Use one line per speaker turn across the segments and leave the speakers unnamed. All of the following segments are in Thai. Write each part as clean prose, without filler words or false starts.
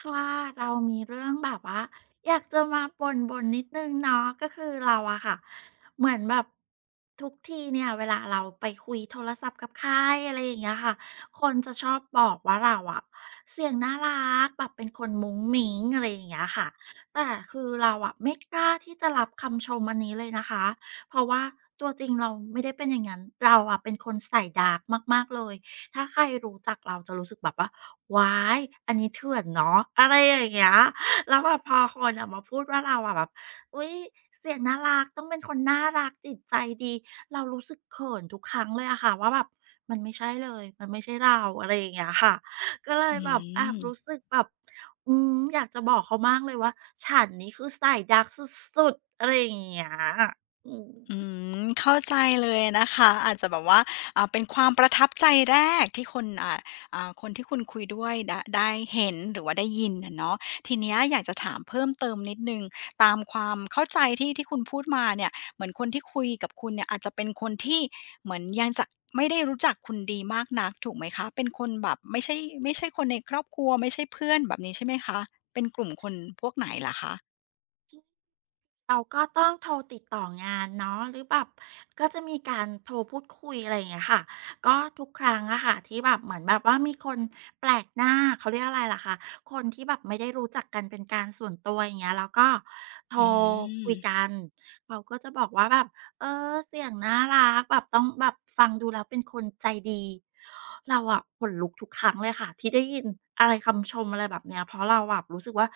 ค่ะเรามีเรื่องแบบว่าอยากจะมาบ่นๆนนิดนึงเนาะก็คือเราอะค่ะเหมือนแบบทุกทีเนี่ยเวลาเราไปคุยโทรศัพท์กับใครอะไรอย่างเงี้ยค่ะคนจะชอบบอกว่าเราอะเสียงน่ารักแบบเป็นคนมุ้งมิ้งอะไรอย่างเงี้ยค่ะแต่คือเราอะไม่กล้าที่จะรับคำชมอันนี้เลยนะคะเพราะว่าตัวจริงเราไม่ได้เป็นอย่างงั้นเราอะเป็นคนใส่ดาร์กมากๆเลย ถ้าใครรู้จักเราจะรู้สึกแบบว่าว้ายอันนี้เถื่อนเนาะอะไรอย่างเงี้ยแล้วแบบพอคนอะมาพูดว่าเราอะแบบอุยเสียงน่ารักต้องเป็นคนน่ารักจิตใจดีเรารู้สึกเขินทุกครั้งเลยอะค่ะว่าแบบมันไม่ใช่เลยมันไม่ใช่เราอะไรอย่างเงี้ยค่ะก็เลย
อื
แบบแอบ
ม
รู้สึกแบบอืมอยากจะบอกเขามากเลยว่าฉันนี้คือสายดักสุดๆอะไรอย่างเงี้ยอื
อื
ม
มเข้าใจเลยนะคะอาจจะแบบว่าเป็นความประทับใจแรกที่คนคนที่คุณคุยด้วยดะได้เห็นหรือว่าได้ยินอะเนาะทีเนี้ยอยากจะถามเพิ่มเติมนิดหนึ่งตามความเข้าใจที่คุณพูดมาเนี่ยเหมือนคนที่คุยกับคุณเนี่ยอาจจะเป็นคนที่เหมือนยังจะไม่ได้รู้จักคุณดีมากนักถูกไหมคะ เป็นคนแบบไม่ใช่ไม่ใช่คนในครอบครัวไม่ใช่เพื่อนแบบนี้ใช่ไหมคะเป็นกลุ่มคนพวกไหนเหรอคะ
เราก็ต้องโทรติดต่องานเนาะหรือแบบก็จะมีการโทรพูดคุยอะไรอย่างเงี้ยค่ะก็ทุกครั้งอะค่ะที่แบบเหมือนแบบว่ามีคนแปลกหน้าเขาเรียกอะไรล่ะคะคนที่แบบไม่ได้รู้จักกันเป็นการส่วนตัวอย่างเงี้ยแล้วก็โทร
อื
คุ
ม
ยกันเขาก็จะบอกว่าแบบเออเสียงน่ารักแบบต้องแบบฟังดูแล้วเป็นคนใจดีเราอะขนลุกทุกครั้งเลยค่ะที่ได้ยินอะไรคำชมอะไรแบบเนี้ยเพราะเราแบบรู้สึกว่า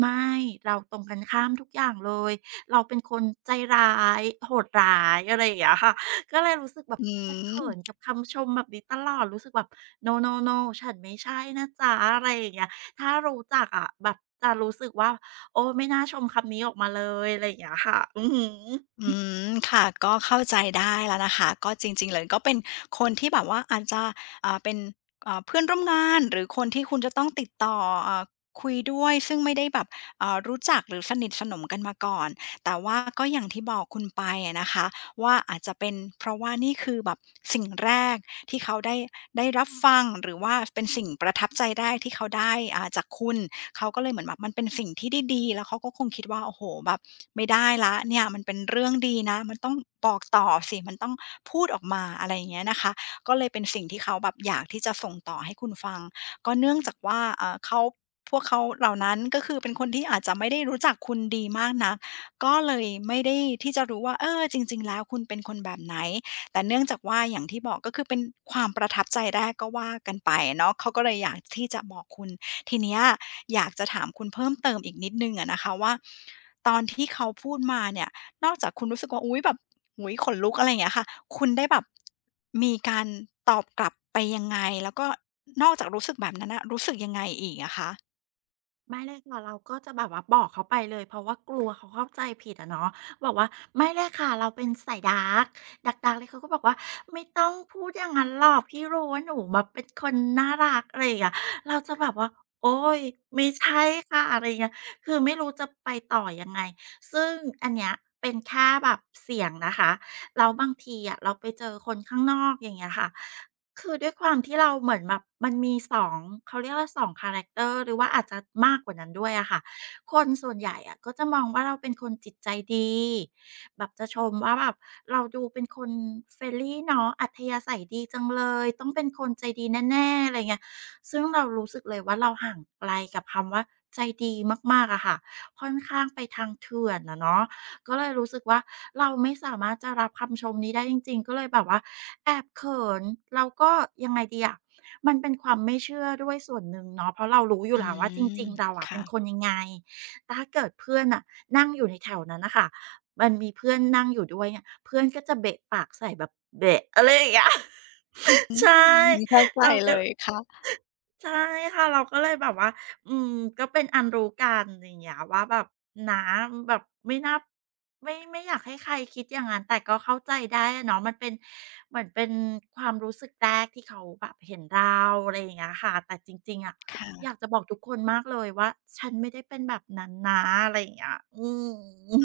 ไม่เราตรงกันข้ามทุกอย่างเลย เราเป็นคนใจร้ายโหดร้ายอะไรอย่างเงี้ยค่ะก็เลยรู้สึกแบบ
อื
จะ
ม
เขินกับคำชมแบบนี้ตลอดรู้สึกแบบ "No no no ฉันไม่ใช่นะจ๊ะอะไรอย่างเงี้ยถ้ารู้จักอะแบบจะรู้สึกว่าโอ้ไม่น่าชมคำนี้ออกมาเลยอะไรอย่างเงี้ยค่ะอือหือ
อืมค่ะก็เข้าใจได้แล้วนะคะก็จริงๆเลยก็เป็นคนที่แบบว่าอาจจะเป็นเพื่อนร่วมงานหรือคนที่คุณจะต้องติดต่ออ่าคุยด้วยซึ่งไม่ได้แบบรู้จักหรือสนิทสนมกันมาก่อนแต่ว่าก็อย่างที่บอกคุณไปอะนะคะว่าอาจจะเป็นเพราะว่านี่คือแบบสิ่งแรกที่เขาได้รับฟังหรือว่าเป็นสิ่งประทับใจแรกที่เขาได้จากคุณ เขาก็เลยเหมือนแบบมันเป็นสิ่งที่ดีๆแล้วเขาก็คงคิดว่าโอ้โหแบบไม่ได้แล้วเนี่ยมันเป็นเรื่องดีนะมันต้องบอกต่อสิมันต้องพูดออกมาอะไรอย่างเงี้ยนะคะก็เลยเป็นสิ่งที่เขาแบบอยากที่จะส่งต่อให้คุณฟังก็เนื่องจากว่าเขาพวกเขาเหล่านั้นก็คือเป็นคนที่อาจจะไม่ได้รู้จักคุณดีมากนักก็เลยไม่ได้ที่จะรู้ว่าเออจริงๆแล้วคุณเป็นคนแบบไหน แต่เนื่องจากว่าอย่างที่บอกก็คือเป็นความประทับใจแรกก็ว่ากันไปเนาะเขาก็เลยอยากที่จะบอกคุณทีเนี้ยอยากจะถามคุณเพิ่มเติมอีกนิดนึงอะนะคะว่าตอนที่เขาพูดมาเนี่ยนอกจากคุณรู้สึกว่าอุ๊ยแบบอุ้ยขนลุกอะไรอย่างเงี้ยค่ะคุณได้แบบมีการตอบกลับไปยังไงแล้วก็นอกจากรู้สึกแบบนั้นนะรู้สึกยังไงอีกอะคะ
ไม่เลยค่ะเราก็จะแบบว่าบอกเขาไปเลยเพราะว่ากลัวเขาเข้าใจผิดอะเนาะบอกว่าไม่เลยค่ะเราเป็นสาย dark d a r กดาร์กๆเลยเขาก็บอกว่าไม่ต้องพูดอย่างนั้นหรอกพี่รู้ว่าหนูแบบเป็นคนน่ารักอะไรอย่างเงี้ยเราจะแบบว่าโอ๊ยไม่ใช่ค่ะอะไรอย่างเงี้ยคือไม่รู้จะไปต่อยังไงซึ่งอันเนี้ยเป็นแค่แบบเสียงนะคะแล้วบางทีอะเราไปเจอคนข้างนอกอย่างเงี้ยค่ะ คือด้วยความที่เราเหมือนแบบมันมีสองเขาเรียกว่าสองคาแรคเตอร์หรือว่าอาจจะมากกว่านั้นด้วยอะค่ะคนส่วนใหญ่อะก็จะมองว่าเราเป็นคนจิตใจดีแบบจะชมว่าแบบเราดูเป็นคนเฟรน n d เนาะอัธยาศัยดีจังเลยต้องเป็นคนใจดีแน่ๆอะไรเงี้ยซึ่งเรารู้สึกเลยว่าเราห่างไกลกับคำว่าใจดีมากๆอะค่ะค่อนข้างไปทางเถื่อนนะเนาะ ก็เลยรู้สึกว่าเราไม่สามารถจะรับคำชมนี้ได้จริงๆก็เลยแบบว่าแอบเขินแล้วก็ยังไงดีอะมันเป็นความไม่เชื่อด้วยส่วนหนึ่งเนาะเพราะเรารู้อยู่
อื
แล้วว่าจริ
ม
งๆเราอะเป็
ค่ะ
นคนยังไง ถ้าเกิดเพื่อนน่ะนั่งอยู่ในแถวนั้นน่ะค่ะมันมีเพื่อนนั่งอยู่ด้วยเนี่ยเพื่อนก็จะเบะปากใส่แบบเบะอะไรอย่างเงี้ย
อื
ใช่
มเข้าใจ
เรา
เล
ก็
ยค่ะ
ใช่ค่ะเราก็เลยแบบว่าอืมก็เป็นอันรู้กันอย่างเงี้ยว่าแบบน้าแบบไม่น่าไม่อยากให้ใครคิดอย่างนั้นแต่ก็เข้าใจได้อะเนาะมันเป็นเหมือนเป็นความรู้สึกแรกที่เขาแบบเห็นเราอะไรอย่างเงี้ยค่ะแต่จริงๆอะอ
ค่ะ
ยากจะบอกทุกคนมากเลยว่าฉันไม่ได้เป็นแบบนั้นนะอะไรอย่างเงี้ยอื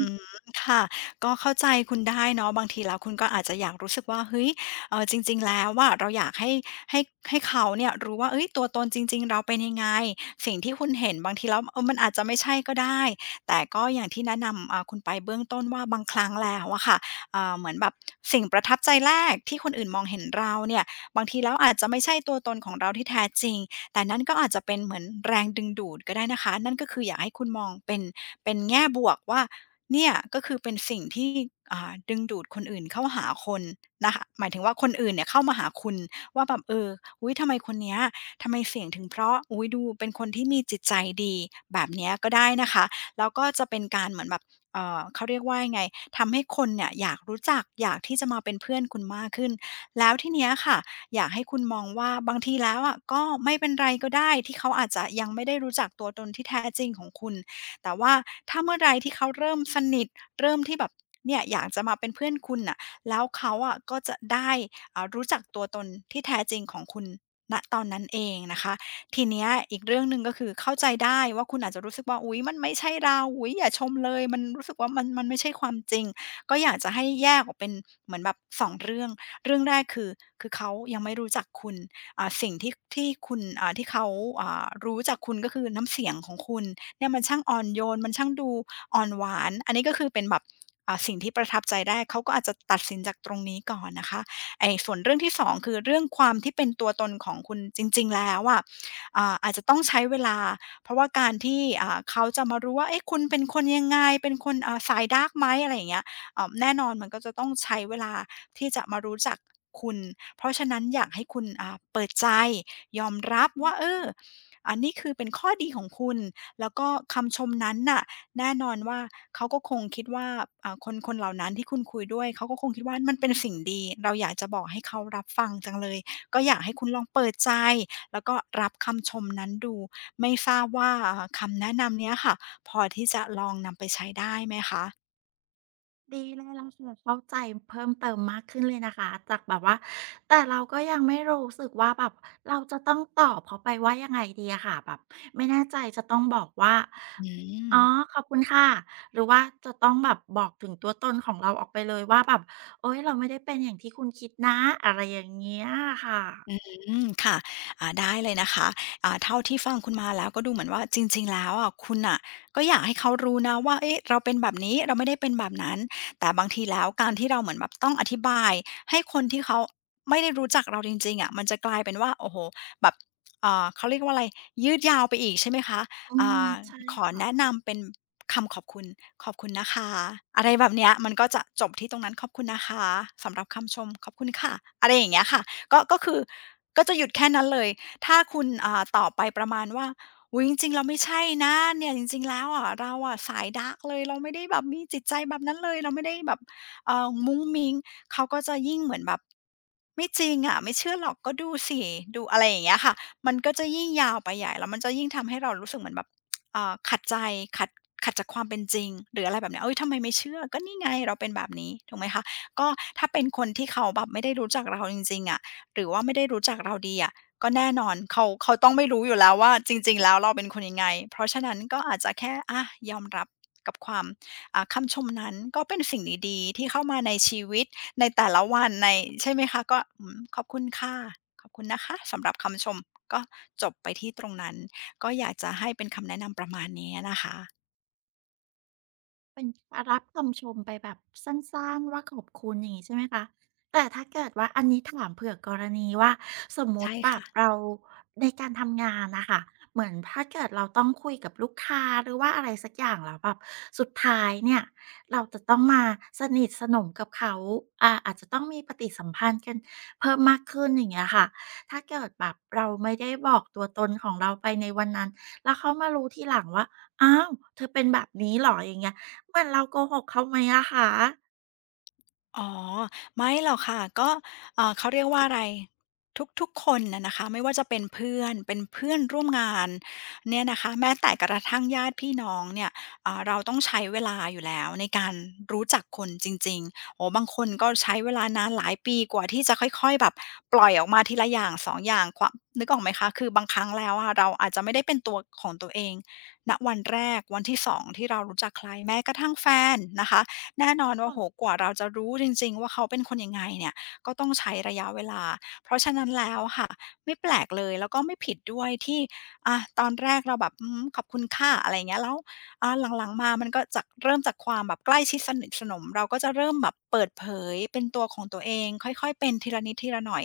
อืมค่ะก็เข้าใจคุณได้เนาะบางทีแล้วคุณก็อาจจะอยากรู้สึกว่าเฮ้ยจริงๆแล้วอะเราอยากให้ให้เขาเนี่ยรู้ว่าเฮ้ยตัวตนจริงๆเราเป็นยังไงสิ่งที่คุณเห็นบางทีแล้วเออมันอาจจะไม่ใช่ก็ได้แต่ก็อย่างที่แนะนำคุณไปเบื้องต้นว่าบางครั้งแล้วอะค่ะเหมือนแบบสิ่งประทับใจแรกที่คนอื่นมองเห็นเราเนี่ยบางทีแล้วอาจจะไม่ใช่ตัวตนของเราที่แท้จริงแต่นั่นก็อาจจะเป็นเหมือนแรงดึงดูดก็ได้นะคะนั่นก็คืออยากให้คุณมองเป็นแง่บวกว่า เนี่ยก็คือเป็นสิ่งที่ดึงดูดคนอื่นเข้าหาคนนะคะหมายถึงว่าคนอื่นเนี่ยเข้ามาหาคุณว่าแบบเอออุ้ยทำไมคนเนี้ยทำไมเสียงถึงเพราะอุ้ยดูเป็นคนที่มีจิตใจดีแบบเนี้ยก็ได้นะคะแล้วก็จะเป็นการเหมือนแบบเออเขาเรียกว่ายังไงทำให้คนเนี่ยอยากรู้จักอยากที่จะมาเป็นเพื่อนคุณมากขึ้นแล้วที่เนี้ยค่ะอยากให้คุณมองว่าบางทีแล้วอะก็ไม่เป็นไรก็ได้ที่เขาอาจจะยังไม่ได้รู้จักตัวตนที่แท้จริงของคุณ แต่ว่าถ้าเมื่อไรที่เขาเริ่มสนิทเริ่มที่แบบเนี่ยอยากจะมาเป็นเพื่อนคุณน่ะแล้วเขาอะก็จะได้รู้จักตัวตนที่แท้จริงของคุณณตอนนั้นเองนะคะทีเนี้ยอีกเรื่องหนึ่งก็คือเข้าใจได้ว่าคุณอาจจะรู้สึกว่าอุ๊ยมันไม่ใช่เราอุ๊ยอย่าชมเลยมันรู้สึกว่ามันไม่ใช่ความจริงก็อยากจะให้แยกออกเป็นเหมือนแบบสองเรื่องเรื่องแรกคือเขายังไม่รู้จักคุณสิ่งที่คุณที่เขารู้จากคุณก็คือน้ำเสียงของคุณ เนี่ยมันช่างอ่อนโยนมันช่างดูอ่อนหวานอันนี้ก็คือเป็นแบบสิ่งที่ประทับใจได้เขาก็อาจจะตัดสินจากตรงนี้ก่อนนะคะไอ้ส่วนเรื่องที่2คือเรื่องความที่เป็นตัวตนของคุณจริงๆแล้วอะอาจจะต้องใช้เวลาเพราะว่าการที่เขาจะมารู้ว่าเอ๊ะคุณเป็นคนยังไงเป็นคนสายดาร์กไหมอะไรอย่างเงี้ยแน่นอนมันก็จะต้องใช้เวลาที่จะมารู้จักคุณเพราะฉะนั้นอยากให้คุณเปิดใจยอมรับว่าเอออันนี้คือเป็นข้อดีของคุณ แล้วก็คำชมนั้นน่ะแน่นอนว่าเขาก็คงคิดว่าคนเหล่านั้นที่คุณคุยด้วยเขาก็คงคิดว่ามันเป็นสิ่งดีเราอยากจะบอกให้เขารับฟังจังเลยก็อยากให้คุณลองเปิดใจแล้วก็รับคำชมนั้นดูไม่ทราบว่าคำแนะนำเนี้ยค่ะพอที่จะลองนำไปใช้ได้ไหมคะ
ดีเลยเราจะเข้าใจเพิ่มเติมมากขึ้นเลยนะคะจากแบบว่าแต่เราก็ยังไม่รู้สึกว่าแบบเราจะต้องตอบเขาไปว่ายังไงดีอะค่ะแบบไม่แน่ใจจะต้องบอกว่า
อื
อ๋อ
ม
ขอบคุณค่ะหรือว่าจะต้องแบบบอกถึงตัวตนของเราออกไปเลยว่าแบบโอ๊ยเราไม่ได้เป็นอย่างที่คุณคิดนะอะไรอย่างเงี้ยค่ะ
อืมค่ะได้เลยนะคะเท่าที่ฟังคุณมาแล้วก็ดูเหมือนว่าจริงๆแล้วอะคุณน่ะก็อยากให้เขารู้นะว่าเอ๊ะเราเป็นแบบนี้เราไม่ได้เป็นแบบนั้นแต่บางทีแล้วการที่เราเหมือนแบบต้องอธิบายให้คนที่เขาไม่ได้รู้จักเราจริงๆอะมันจะกลายเป็นว่าโอ้โฮแบบเอ่าเขาเรียกว่าอะไรยืดยาวไปอีกใช่ไหมคะ
อื
อ่
ม
า
ใช่
ขอแนะ
ค่ะ
นำเป็นคำขอบคุณขอบคุณนะคะอะไรแบบเนี้ยมันก็จะจบที่ตรงนั้นขอบคุณนะคะสำหรับคำชมขอบคุณค่ะอะไรอย่างเงี้ยค่ะ ก็คือก็จะหยุดแค่นั้นเลย ถ้าคุณตอบไปประมาณว่าอุ๊ยจริงๆเราไม่ใช่นะเนี่ยจริงๆแล้วอะเราอะสายดาร์กเลยเราไม่ได้แบบมีจิตใจแบบนั้นเลยเราไม่ได้แบบมุ้งมิ้งเขาก็จะยิ่งเหมือนแบบไม่จริงอะไม่เชื่อหรอกก็ดูสิดูอะไรอย่างเงี้ยค่ะมันก็จะยิ่งยาวไปใหญ่แล้วมันจะยิ่งทำให้เรารู้สึกเหมือนแบบขัดใจขัดขัดจากความเป็นจริงหรืออะไรแบบเนี้ยเฮ้ยทำไมไม่เชื่อก็นี่ไงเราเป็นแบบนี้ถูกไหมคะก็ถ้าเป็นคนที่เขาแบบไม่ได้รู้จักเราจริงๆอะ หรือว่าไม่ได้รู้จักเราดีอะก็แน่นอนเขาต้องไม่รู้อยู่แล้วว่าจริงๆแล้วเราเป็นคนยังไงเพราะฉะนั้นก็อาจจะแค่อายอมรับกับความคำชมนั้นก็เป็นสิ่งดีๆที่เข้ามาในชีวิตในแต่ละวันในใช่ไหมคะก็อืมขอบคุณค่ะขอบคุณนะคะสำหรับคำชมก็จบไปที่ตรงนั้นก็อยากจะให้เป็นคำแนะนำประมาณนี้อะนะคะ
เป็นรับคำชมไปแบบสั้นๆว่าขอบคุณอย่างงี้ใช่ไหมคะแต่ถ้าเกิดว่าอันนี้ถามเผื่อกรณีว่าสมมุ
ใช่
ติแบบ
ค่ะ
เราในการทำงานน่ะค่ะเหมือนถ้าเกิดเราต้องคุยกับลูกค้าหรือว่าอะไรสักอย่างแล้วแบบสุดท้ายเนี่ยเราจะต้องมาสนิทสนมกับเขาอาจจะต้องมีปฏิสัมพันธ์กันเพิ่มมากขึ้นอย่างเงี้ยค่ะถ้าเกิดแบบเราไม่ได้บอกตัวตนของเราไปในวันนั้นแล้วเขามารู้ทีหลังว่าอ้าวเธอเป็นแบบนี้เหรออย่างเงี้ย เหมือนเราโกหกเขาไหมอะคะ
อ๋อไม่หรอกค่ะก็เขาเรียกว่าอะไรทุกๆคนน่ะนะคะไม่ว่าจะเป็นเพื่อนเป็นเพื่อนร่วมงานเนี่ยนะคะแม้แต่กระทั่งญาติพี่น้องเนี่ยเราต้องใช้เวลาอยู่แล้วในการรู้จักคนจริงๆโอ้โฮบางคนก็ใช้เวลานานหลายปีกว่าที่จะค่อยๆแบบปล่อยออกมาทีละอย่าง2องอย่างความนึกออกไหมคะคือบางครั้งแล้วอะเราอาจจะไม่ได้เป็นตัวของตัวเองณวันแรกวันที่สองที่เรารู้จักใครแม้กระทั่งแฟนนะคะ แน่นอนว่าโหกว่าเราจะรู้จริงๆว่าเขาเป็นคนยังไงเนี่ยก็ต้องใช้ระยะเวลา เพราะฉะนั้นแล้วค่ะไม่แปลกเลยแล้วก็ไม่ผิดด้วยที่อาตอนแรกเราแบบอืมขอบคุณค่ะอะไรอย่างเงี้ยแล้วอาหลังๆมามันก็จากเริ่มจากความแบบใกล้ชิดสนิทสนมเราก็จะเริ่มแบบเปิดเผยเป็นตัวของตัวเองค่อยๆเป็นทีละนิดทีละหน่อย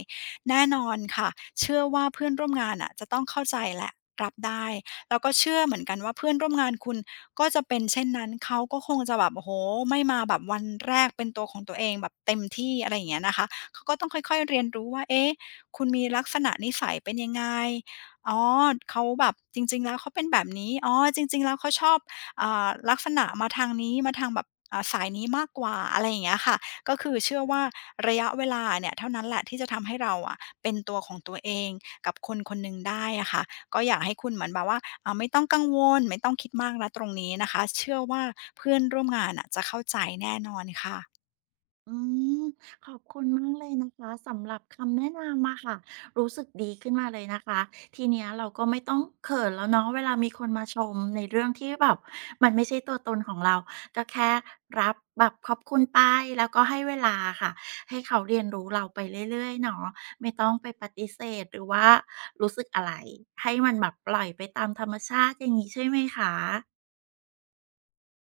แน่นอนค่ะเชื่อว่าเพื่อนร่วมงานน่ะจะต้องเข้าใจแหละรับได้แล้วก็เชื่อเหมือนกันว่าเพื่อนร่วมงานคุณ ก็จะเป็นเช่นนั้นเขาก็คงจะแบบโอ้โฮไม่มาแบบวันแรกเป็นตัวของตัวเองแบบเต็มที่อะไรอย่างเงี้ยนะคะเขาก็ต้องค่อยๆเรียนรู้ว่าเอ๊ะคุณมีลักษณะนิสัยเป็นยังไงอ๋อเขาแบบจริงๆแล้วเขาเป็นแบบนี้อ๋อจริงๆแล้วเขาชอบลักษณะมาทางนี้มาทางแบบสายนี้มากกว่าอะไรอย่างเงี้ยค่ะก็คือเชื่อว่าระยะเวลาเนี่ยเท่านั้นแหละที่จะทำให้เราอะเป็นตัวของตัวเองกับคนคนหนึ่งได้อะค่ะ ก็อยากให้คุณเหมือนแบบว่าไม่ต้องกังวลไม่ต้องคิดมากนะตรงนี้นะคะเชื่อว่าเพื่อนร่วมงานอ่ะจะเข้าใจแน่นอนค่ะ
อืมขอบคุณมากเลยนะคะสำหรับคำแนะนำอะค่ะรู้สึกดีขึ้นมาเลยนะคะทีเนี้ยเราก็ไม่ต้องเขินแล้วเนาะเวลามีคนมาชมในเรื่องที่แบบมันไม่ใช่ตัวตนของเราก็แค่รับแบบขอบคุณไปแล้วก็ให้เวลาค่ะให้เขาเรียนรู้เราไปเรื่อยๆเนาะไม่ต้องไปปฏิเสธหรือว่ารู้สึกอะไรให้มันแบบปล่อยไปตามธรรมชาติอย่างงี้ใช่ไหมคะ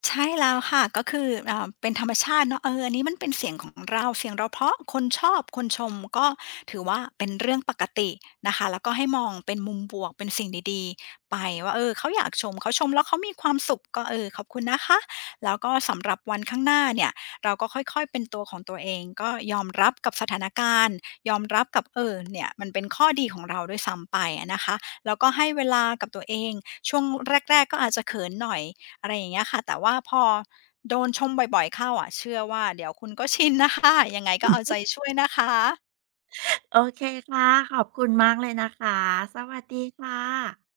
ใช่แล้วค่ะก็คือเป็นธรรมชาติเนาะเอออันนี้มันเป็นเสียงของเราเสียงเราเพราะคนชอบคนชมก็ถือว่าเป็นเรื่องปกตินะคะแล้วก็ให้มองเป็นมุมบวกเป็นสิ่งดีๆไปว่าเออเขาอยากชมเขาชมแล้วเขามีความสุขก็เออขอบคุณนะคะแล้วก็สำหรับวันข้างหน้าเนี่ยเราก็ค่อยๆเป็นตัวของตัวเองก็ยอมรับกับสถานการณ์ยอมรับกับเออเนี่ยมันเป็นข้อดีของเราด้วยซ้ำไปอะนะคะแล้วก็ให้เวลากับตัวเองช่วงแรกๆก็อาจจะเขินหน่อย อะไรอย่างเงี้ยค่ะแต่ว่าพอโดนชมบ่อยๆเข้าอะเชื่อว่าเดี๋ยวคุณก็ชิน นะคะยังไงก็เอาใจช่วยนะคะ
โอเคค่ะขอบคุณมากเลยนะคะสวัสดีค่ะ